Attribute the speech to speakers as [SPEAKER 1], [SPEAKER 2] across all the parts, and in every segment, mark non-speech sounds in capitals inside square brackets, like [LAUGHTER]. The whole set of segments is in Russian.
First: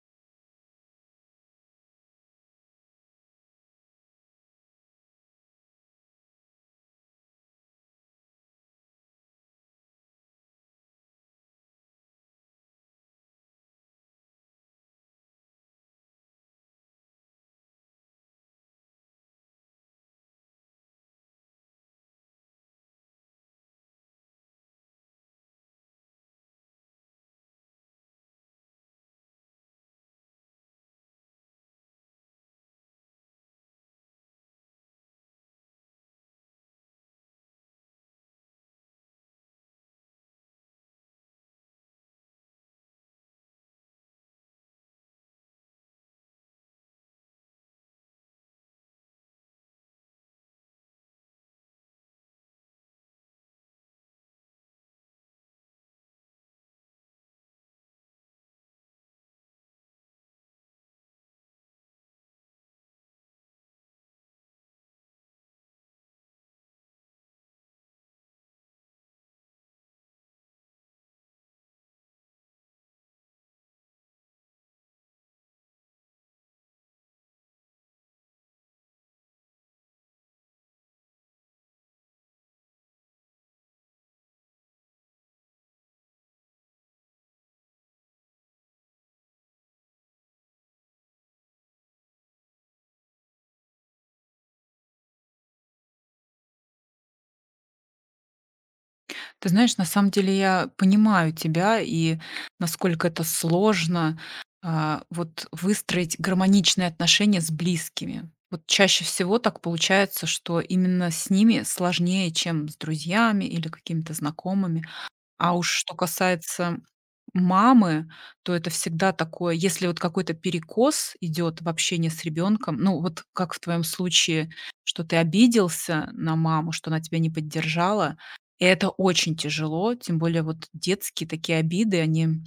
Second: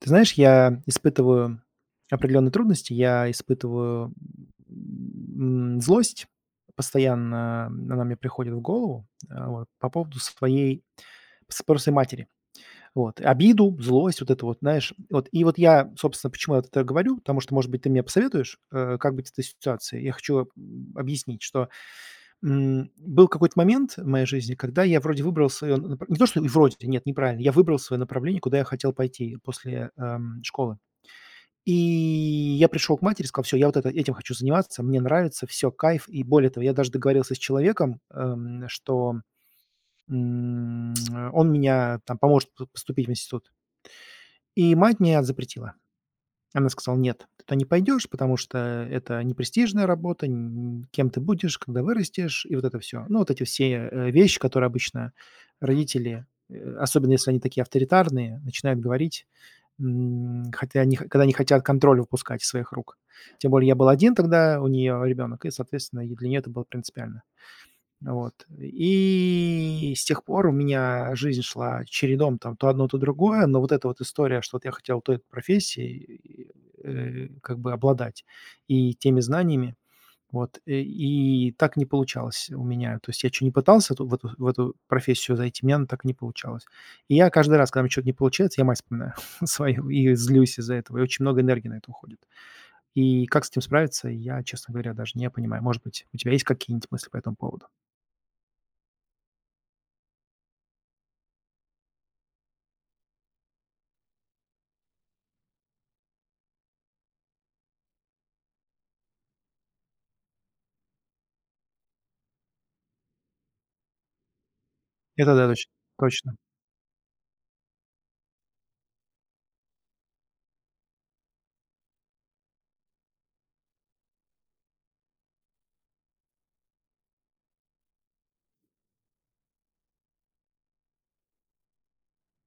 [SPEAKER 1] Ты знаешь, я испытываю определённые трудности. Я испытываю, м, м, злость постоянно. Она мне приходит в голову, а вот, по поводу своей с спросы матери. Вот. Обиду, злость, вот это вот, знаешь, вот. И вот я, собственно, почему я вот это говорю. Потому что, может быть, ты мне посоветуешь, э, как быть с этой ситуацией. Я хочу, м, объяснить, что, м, был какой-то момент в моей жизни, когда я вроде выбрал своё напр не то что и вроде т нет, неправильно. Я выбрал своё направление, куда я хотел пойти после, ам, школы. И я пришёл к матери и сказал: "Всё, я вот этим хочу заниматься, мне нравится, всё, кайф". И более того, я даже договорился с человеком, ам, что, м, он мня там поможет п поступить в институт. И мать мне а запретила. Она сказала: "Нет, ты туда не пойдёшь, потому что это непрестижная работа". Н кем ты будешь, когда вырастешь? И вот это всё. Ну, вот эти все, э, вещи, которые обычно родители, э, особенно если они такие авторитарные, начинают говорить, м, хотя они х когда не хотят контроль выпускать из своих рук. Тем более я был 1 тогда у неё ребёнок, и, соответственно, и для неё это было принципиально. Вот. И с тех пор у меня жизнь шла чередом, там, то одно, то другое. Но вот эта вот история, что вот я хотел той профессией, и и, э, как бы обладать и теми знаниями, вот, э, и так не получалось у меня. То есть я чё ни пытался ту в эту в эту профессию зайти, у меня она так и не получалась. И я каждый раз, когда у меня чё-то не получается, я мать вспоминаю свою и злюсь из-за этого, и очень много энергии на это уходит. И как с этим справиться, я, честно говоря, даже не понимаю. Может быть, у тебя есть какие-нибудь мысли по этому поводу?
[SPEAKER 2] Ты знаешь, на самом деле я понимаю тебя, и насколько это сложно, а, вот выстроить гармоничные отношения с близкими. Вот чаще всего так получается, что именно с ними сложнее, чем с друзьями или какими-то знакомыми.
[SPEAKER 1] Это да,
[SPEAKER 2] А
[SPEAKER 1] точ
[SPEAKER 2] уж что
[SPEAKER 1] точно.
[SPEAKER 2] касается мамы, то это всегда такое, если вот какой-то перекос идет в общении с ребенком, ну, вот как в твоем случае, что ты обиделся на маму, что она тебя не поддержала. И это очень тяжело. Тем более, вот детские такие обиды, они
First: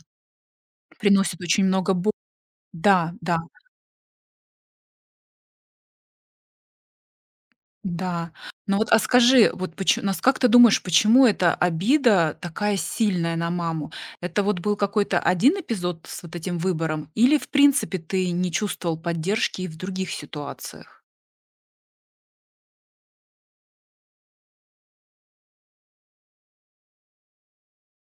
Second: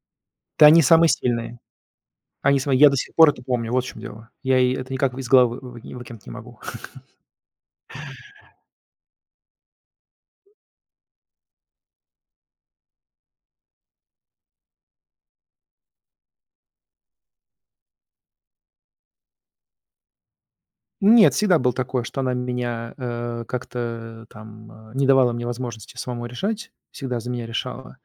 [SPEAKER 1] Да они самые
[SPEAKER 2] приносят
[SPEAKER 1] сильные.
[SPEAKER 2] очень много бо
[SPEAKER 1] Они свои я до сих
[SPEAKER 2] Да,
[SPEAKER 1] пор
[SPEAKER 2] да.
[SPEAKER 1] это помню, вот в чём дело. Я и это никак в из головы вы вы не выкинуть не могу. [CHUCKLES]
[SPEAKER 2] Да, ну вот, а скажи, вот поч нас как ты думаешь, почему эта обида такая сильная на маму? Это вот был какой-то 1 эпизод с вот этим выбором или в принципе ты не чувствовал поддержки и в других ситуациях?
[SPEAKER 1] Нет, всегда было такое, что она меня, э, как-то, э, там, а, не давала мне возможности самому решать. Всегда за меня решала.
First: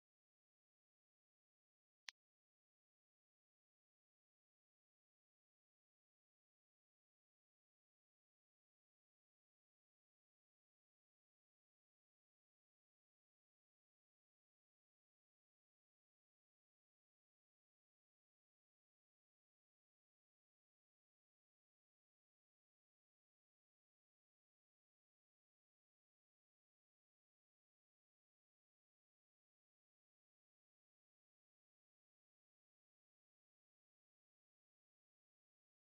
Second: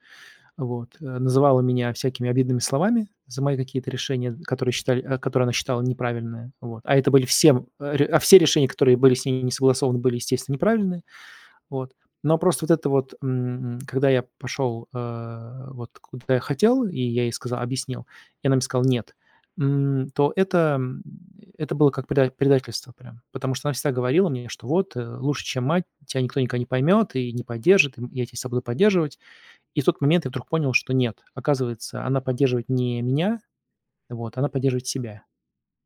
[SPEAKER 1] Вот, э, называла меня всякими обидными словами за мои какие-то решения, которые считали а, которые она считала неправильные. Вот, а это были всем э, а ре а, все решения, которые были с ней не согласованы, были, естественно, неправильные. Вот, но а просто вот это вот, м, м, когда я пошел, а, вот куда я хотел, и я ей сказа объяснил, и она мне сказала: "Нет", м, то это, м, это это было как предать предательство прям. Потому что она всегда говорила мне, что: "Вот, э, лучше, чем мать, тя никто никогда не поймёт и не поддержит. И, м, я тя всегда буду поддерживать". И в тот момент я вдруг понял, что нет. Оказывается, она поддерживает не меня, вот, она поддерживает себя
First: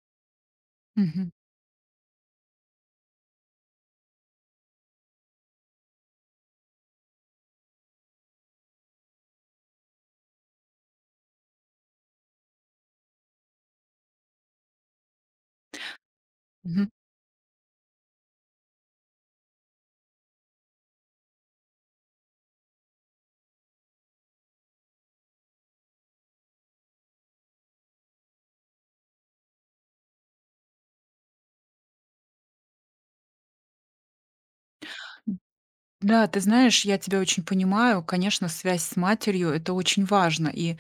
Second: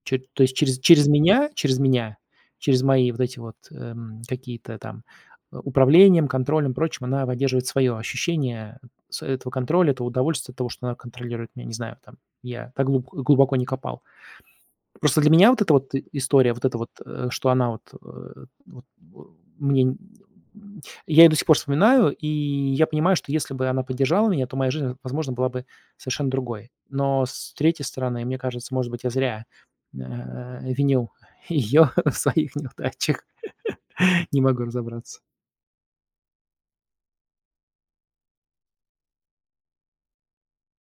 [SPEAKER 1] чёт то есть, через через
[SPEAKER 2] Мгм.
[SPEAKER 1] меня, через меня, через мои вот эти вот, эм, какие-то там, управлением, контролем, прочим, она поддерживает свое ощущение с этого контроля, этого удовольствия от того, что она контролирует меня. Не знаю, там, я так глуб глубоко не копал. Просто для меня вот эта вот и история, вот эта
[SPEAKER 2] Мгм.
[SPEAKER 1] вот, э, что она, вот, э, вот, вэу мне нь нь Я ее до сих пор вспоминаю, и я понимаю, что если бы она поддержала меня, то моя жизнь, возможно, была бы совершенно другой. Но с третьей стороны, мне кажется, может быть, я зря, н а, а, винил ее в своих неудачах. [LAUGHS] Не могу разобраться.
[SPEAKER 2] М, да, ты знаешь, я тебя очень понимаю. Конечно, связь с матерью- это очень важно, и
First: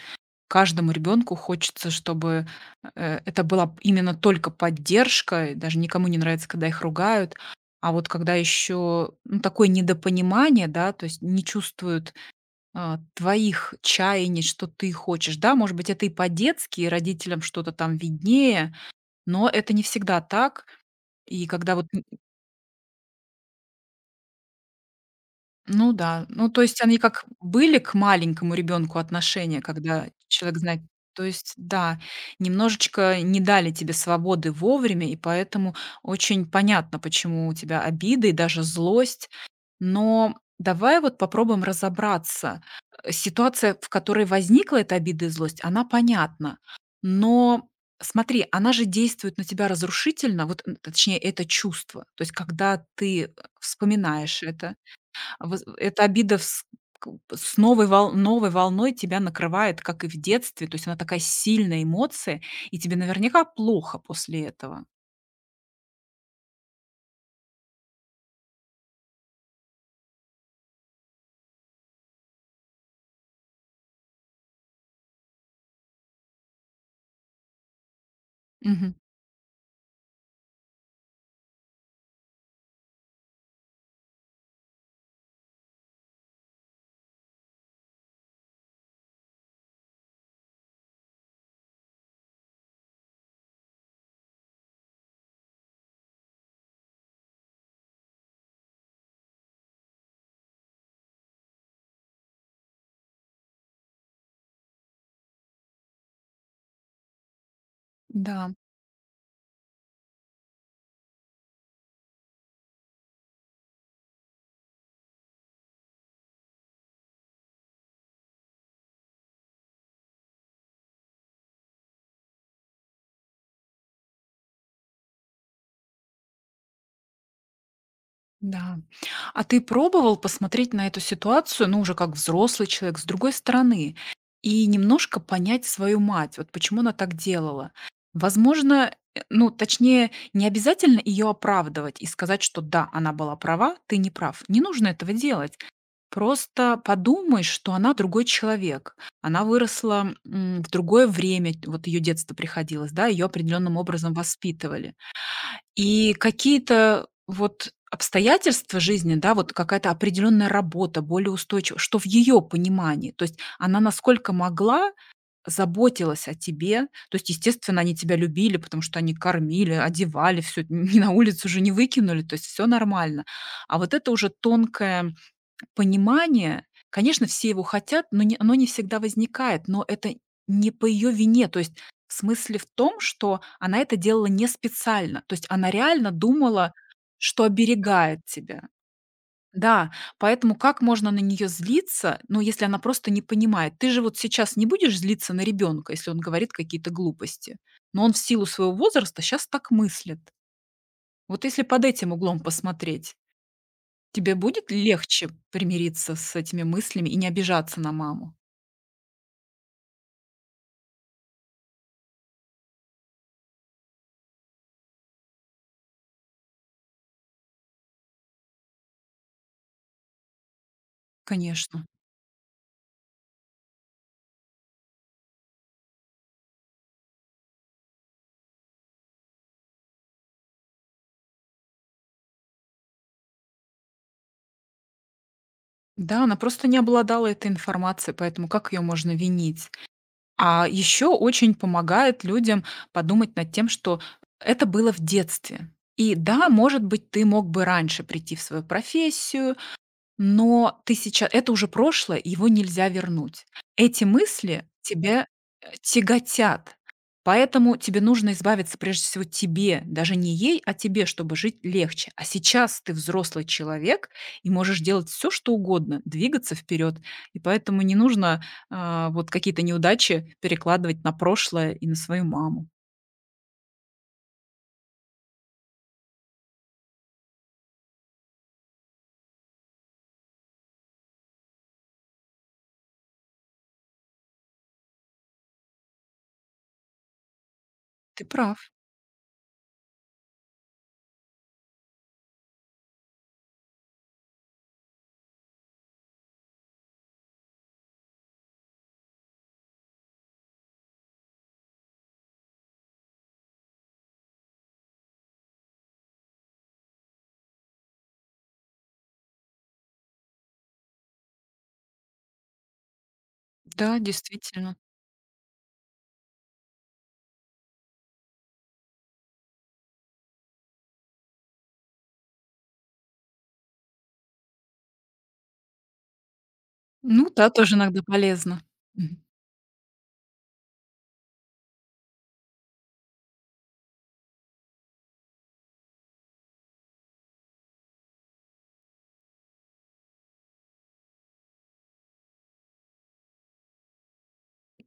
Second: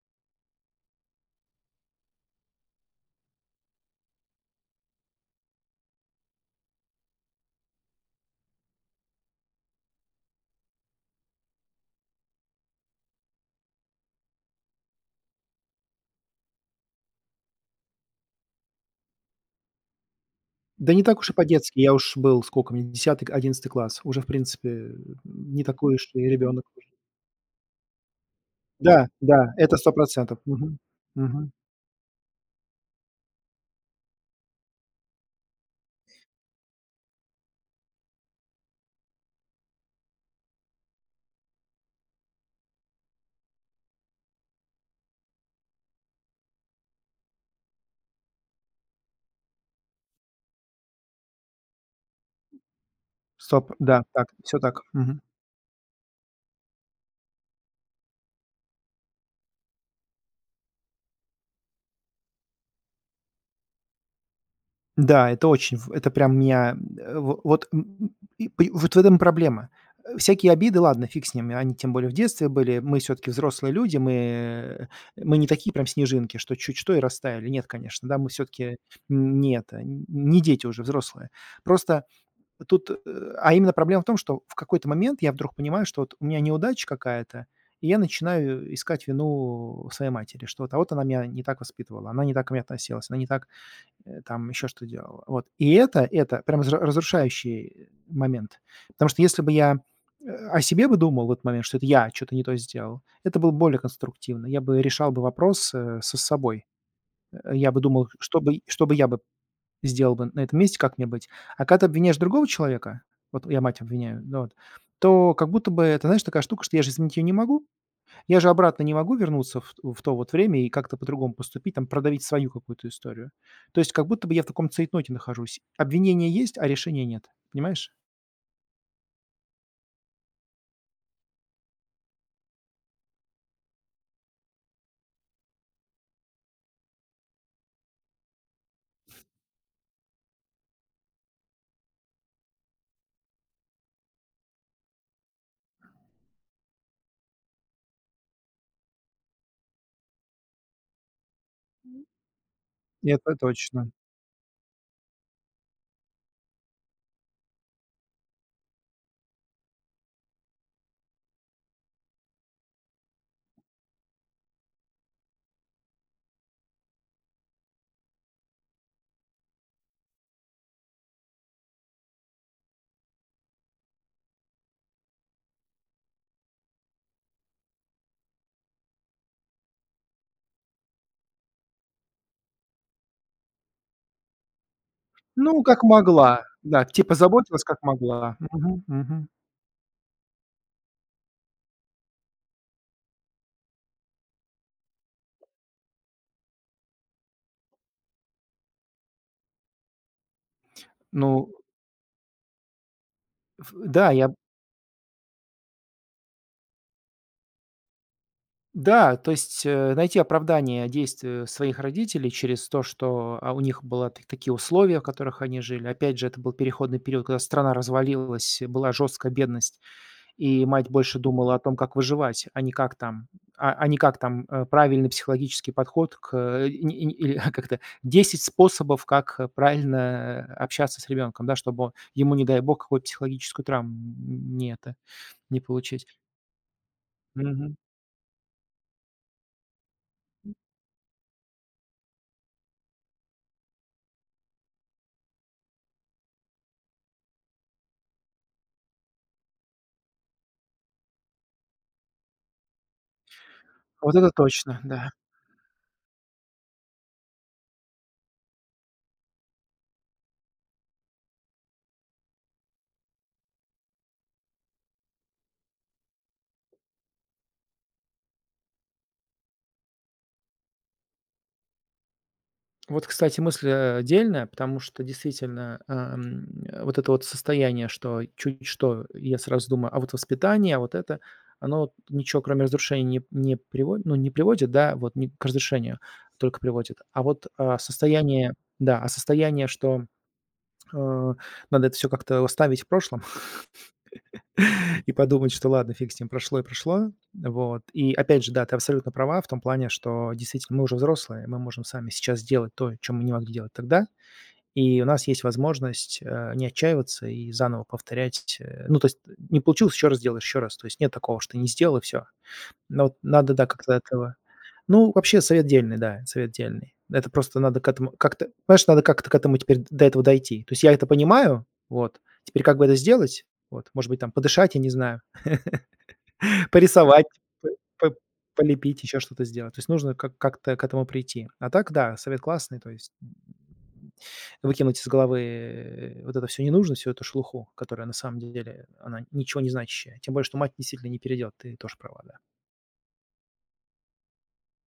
[SPEAKER 2] каждому ребенку хочется, чтобы, э, это была б именно только поддержка. И даже никому не нравится, когда их ругают. А вот когда еще, ну, такое недопонимание, да, то есть не чувствуют, а, твоих чаяний, что ты хочешь, да. Может быть, это и по-детски, и родителям что-то там виднее, но это не всегда так.
[SPEAKER 1] Да не так уж и
[SPEAKER 2] И когда
[SPEAKER 1] по-детски.
[SPEAKER 2] вот
[SPEAKER 1] Я
[SPEAKER 2] н
[SPEAKER 1] уж
[SPEAKER 2] н
[SPEAKER 1] был, скока мне, 10, к 11 класс. Уже, в принципе, н не
[SPEAKER 2] Ну
[SPEAKER 1] такой уж и
[SPEAKER 2] да, ну, то
[SPEAKER 1] ребенок
[SPEAKER 2] есть
[SPEAKER 1] уже.
[SPEAKER 2] они как были к маленькому ребенку
[SPEAKER 1] Да, да,
[SPEAKER 2] отношения,
[SPEAKER 1] это сто
[SPEAKER 2] когда
[SPEAKER 1] процентов.
[SPEAKER 2] человек
[SPEAKER 1] Мгм,
[SPEAKER 2] знает, то
[SPEAKER 1] мгм.
[SPEAKER 2] есть, да, немножечко не дали тебе свободы вовремя, и поэтому очень понятно, почему у тебя обида и даже злость. Но давай вот попробуем разобраться. Э, ситуация, в которой возникла эта обида и злость, она понятна, но смотри, она же действует на тебя разрушительно. Вот н точнее, это чувство. То есть когда ты, э,
[SPEAKER 1] Сто пр да, так,
[SPEAKER 2] вспоминаешь
[SPEAKER 1] всё
[SPEAKER 2] это,
[SPEAKER 1] так, мгм.
[SPEAKER 2] воз в эта обида вс купа с новой вол новой волной тебя накрывает, как и в детстве. То есть она такая сильная эмоция, и тебе наверняка плохо после этого.
[SPEAKER 1] Н-да, это очень в это прям меня, ам, э, в вот, м, м, и по и вот в этом и проблема. Э, всякие обиды, ладно, фиг с ними. Они, тем более, в детстве были. Мы всё-таки взрослые люди, мы, э, мы не такие прям снежинки, что чуть что и растаяли. Нет, конечно, да, мы всё-таки
[SPEAKER 2] Мгм.
[SPEAKER 1] нь не это, не дети уже, взрослые. Просто тут, э, а именно проблема в том, что в какой-то момент я вдруг понимаю, что вот у меня неудача какая-то, и я начинаю искать вину у своей матери, что вот а вот она меня не так воспитывала, она не так ко мне относилась, она не так, э, там, еще что делала. Вот, и это это прямо зря разрушающий, э, момент. Потому что если бы я, э, о себе бы думал в этот момент, что это я чё-то не то сделал, это было б более конструктивно. Я бы решал бы вопрос, э, со собой. Э, я бы думал, что
[SPEAKER 2] Да.
[SPEAKER 1] бы что бы я бы сделал бы на этом месте, как мне быть. А когда ты обвиняешь другого человека, вот я мать обвиняю, ну вот, то как будто бы это, знаешь, такая штука, что я же изменить её не могу. Я же обратно не могу вернуться ф у в то вот время и как-то по-другому поступить, там продавить свою какую-то историю. То есть как будто бы я в таком цейтноте нахожусь: обвинение есть, а решения нет. Понимаешь?
[SPEAKER 2] Да, м. А ты пробовал посмотреть на эту ситуацию, ну, уже как взрослый человек, с другой стороны и немножко понять свою мать, вот почему она так делала? Возможно, э, ну, точнее, не обязательно её оправдывать и сказать, что да, она была права, ты не прав. Не нужно этого делать. Просто подумай, что она другой человек. Она выросла, м, в другое время, т вот её детство приходилось, да, её
[SPEAKER 1] Это
[SPEAKER 2] определённым
[SPEAKER 1] точно.
[SPEAKER 2] образом воспитывали. И какие-то вот обстоятельства жизни, да, вот какая-то определённая работа, более устойчи что в её понимании, то есть она насколько могла, заботилась о тебе. То есть, естественно, они тебя любили, потому что они кормили, одевали, всё т не на улицу же не выкинули. То есть всё нормально. А вот это уже тонкое понимание, конечно, все его хотят, но не оно не всегда возникает, но это не по её вине. То есть в смысле в том, что она это делала не специально. То есть
[SPEAKER 1] Ну,
[SPEAKER 2] она
[SPEAKER 1] как
[SPEAKER 2] реально
[SPEAKER 1] могла,
[SPEAKER 2] думала,
[SPEAKER 1] да. Типа
[SPEAKER 2] что
[SPEAKER 1] заботилась, как
[SPEAKER 2] оберегает
[SPEAKER 1] могла.
[SPEAKER 2] тебя.
[SPEAKER 1] Мгм. Мгм.
[SPEAKER 2] Да. Поэтому как можно на неё злиться, ну, если она просто не понимает? Ты же вот сейчас не будешь злиться на ребёнка, если он говорит какие-то глупости, но он в силу своего возраста щас так мыслит. Вот
[SPEAKER 1] Ну э
[SPEAKER 2] если под этим углом посмотреть,
[SPEAKER 1] Ф да, я.
[SPEAKER 2] тебе будет легче примириться с этими мыслями и не обижаться на маму?
[SPEAKER 1] Да. То есть, э, найти оправдание действию своих родителей через то, что, а, у них была так такие условия, в которых они жили. Опять же, это был переходный период, когда страна развалилась, и была жёсткая бедность, и мать больше думала о том,
[SPEAKER 2] Конечно.
[SPEAKER 1] как выживать, а не как там, а, а не как там, э, правильный психологический подход к, э, и ни и ни или как-то: 10 способов, как а правильно общаться с ребёнком, да, чтобы ему, не дай бог, какую-то психологическую травм, м, не это, не получить.
[SPEAKER 2] Да, она просто не обладала этой
[SPEAKER 1] Мгм.
[SPEAKER 2] информацией, поэтому как её можно винить?
[SPEAKER 1] М.
[SPEAKER 2] А ещё очень помогает людям подумать над тем, что это было в детстве. И да, может быть, ты мог бы раньше прийти в свою профессию, но ты сейча это уже прошлое, его нельзя вернуть. Эти
[SPEAKER 1] Вот это
[SPEAKER 2] мысли
[SPEAKER 1] точно, да.
[SPEAKER 2] тебя, а, тяготят. Поэтому тебе нужно избавиться, прежде всего тебе, даже не ей, а тебе, чтобы жить легче. А сейчас ты взрослый человек и можешь делать всё что угодно, двигаться вперёд. И поэтому не нужно, а, вот какие-то неудачи перекладывать на прошлое и на свою маму.
[SPEAKER 1] Вот, кстати, мысль, а, а дельная, потому что действительно, эм, вот это вот состояние, что чуть что, я сразу думаю: а вот воспитание, а вот это, оно вот ничего, кроме разрушения, не п не приводит, ну, не приводит, да, вот ни к разрешению только приводит. А вот, а,
[SPEAKER 2] Ты
[SPEAKER 1] состояние,
[SPEAKER 2] прав.
[SPEAKER 1] да, а состояние, что, а, надо это всё как-то оставить в прошлом [CHUCKLES] и подумать, что ладно, фиг с ним, прошло и прошло. Вот. И опять же, да, ты абсолютно права в том плане, что действительно мы уже взрослые, мы можем сами сейчас сделать то, чё мы не могли делать тогда. И у нас есть возможность, э, не отчаиваться и заново повторять ть Э, ну, то есть не получилось ещё раз сделай, ещё раз. То есть нет такого, что ты не сделал и всё. Но вот надо, да, как-то
[SPEAKER 2] Да,
[SPEAKER 1] этого.
[SPEAKER 2] действительно.
[SPEAKER 1] Ну, вообще совет дельный, да. Совет дельный. Это просто надо к этому как-то, понимаешь, надо как-то к этому теперь д до этого дойти. То есть я это понимаю. Вот. Теперь как бы это сделать? Вот. Может быть, там подышать, я не знаю, [CHUCKLES] порисовать,
[SPEAKER 2] Ну да,
[SPEAKER 1] п
[SPEAKER 2] тоже иногда
[SPEAKER 1] п
[SPEAKER 2] полезно.
[SPEAKER 1] полепить,
[SPEAKER 2] Мгм.
[SPEAKER 1] ещё что-то сделать. То есть нужно как как-то к этому прийти. А так да, совет классный. То есть, м, выкинуть из головы вот это всё ненужное, всю эту шелуху, которая на самом деле, она ничего не значащая. Тем более что мать действительно не переделать. Ты тоже права, да.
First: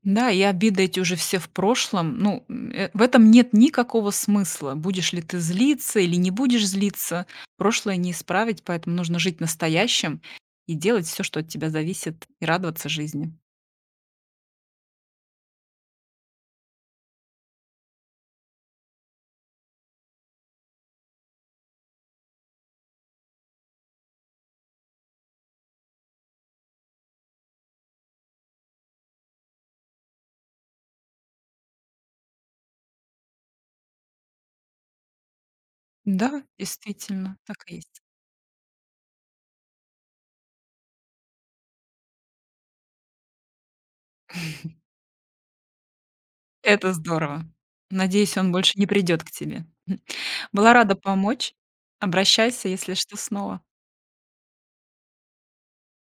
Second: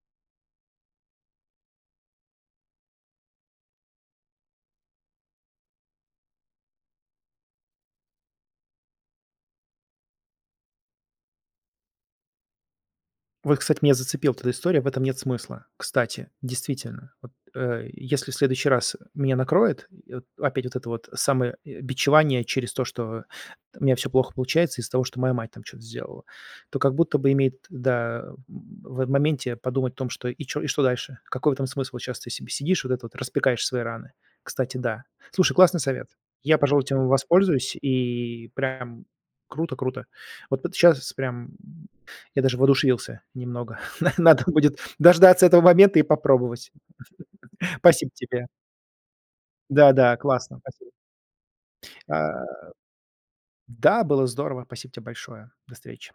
[SPEAKER 2] Да, и обиды эти уже все в прошлом. Ну, м, э, в этом нет никакого смысла. Будешь ли ты злиться или не будешь злиться прошлое не исправить, поэтому нужно жить настоящим и делать всё, что от тебя зависит, и радоваться жизни.
[SPEAKER 1] Вот, кстати, меня зацепила т эта история. В этом нет смысла. Кстати, действительно, вот, э, если в следующий раз меня накроет, и вот опять вот это вот самое, э, бичевание через то, что у меня всё плохо получается из-за того, что моя мать там чё-то сделала, то как будто бы имеет, да, в, э, в моменте подумать о том, что и чё, и что дальше? Какой в этом смысл? Вот щас ты себе сидишь вот этот вот, распекаешь свои раны. Кстати, да. Слушай, классный совет.
[SPEAKER 2] Н-да,
[SPEAKER 1] Я, пожалуй, этим в
[SPEAKER 2] действительно, так
[SPEAKER 1] воспользуюсь.
[SPEAKER 2] и есть.
[SPEAKER 1] И прям круто, круто. Вот п т щас прям я даже воодушевился немного. На надо будет дождаться этого момента и попробовать.
[SPEAKER 2] Это здорово!
[SPEAKER 1] Спасибо
[SPEAKER 2] Надеюсь,
[SPEAKER 1] тебе.
[SPEAKER 2] он больше не придёт к тебе,
[SPEAKER 1] Да,
[SPEAKER 2] м.
[SPEAKER 1] да, классно.
[SPEAKER 2] Была
[SPEAKER 1] Спасибо.
[SPEAKER 2] рада помочь.
[SPEAKER 1] А,
[SPEAKER 2] Обращайся, если что, снова.
[SPEAKER 1] да, было здорово! Спасибо тебе большое. До встречи.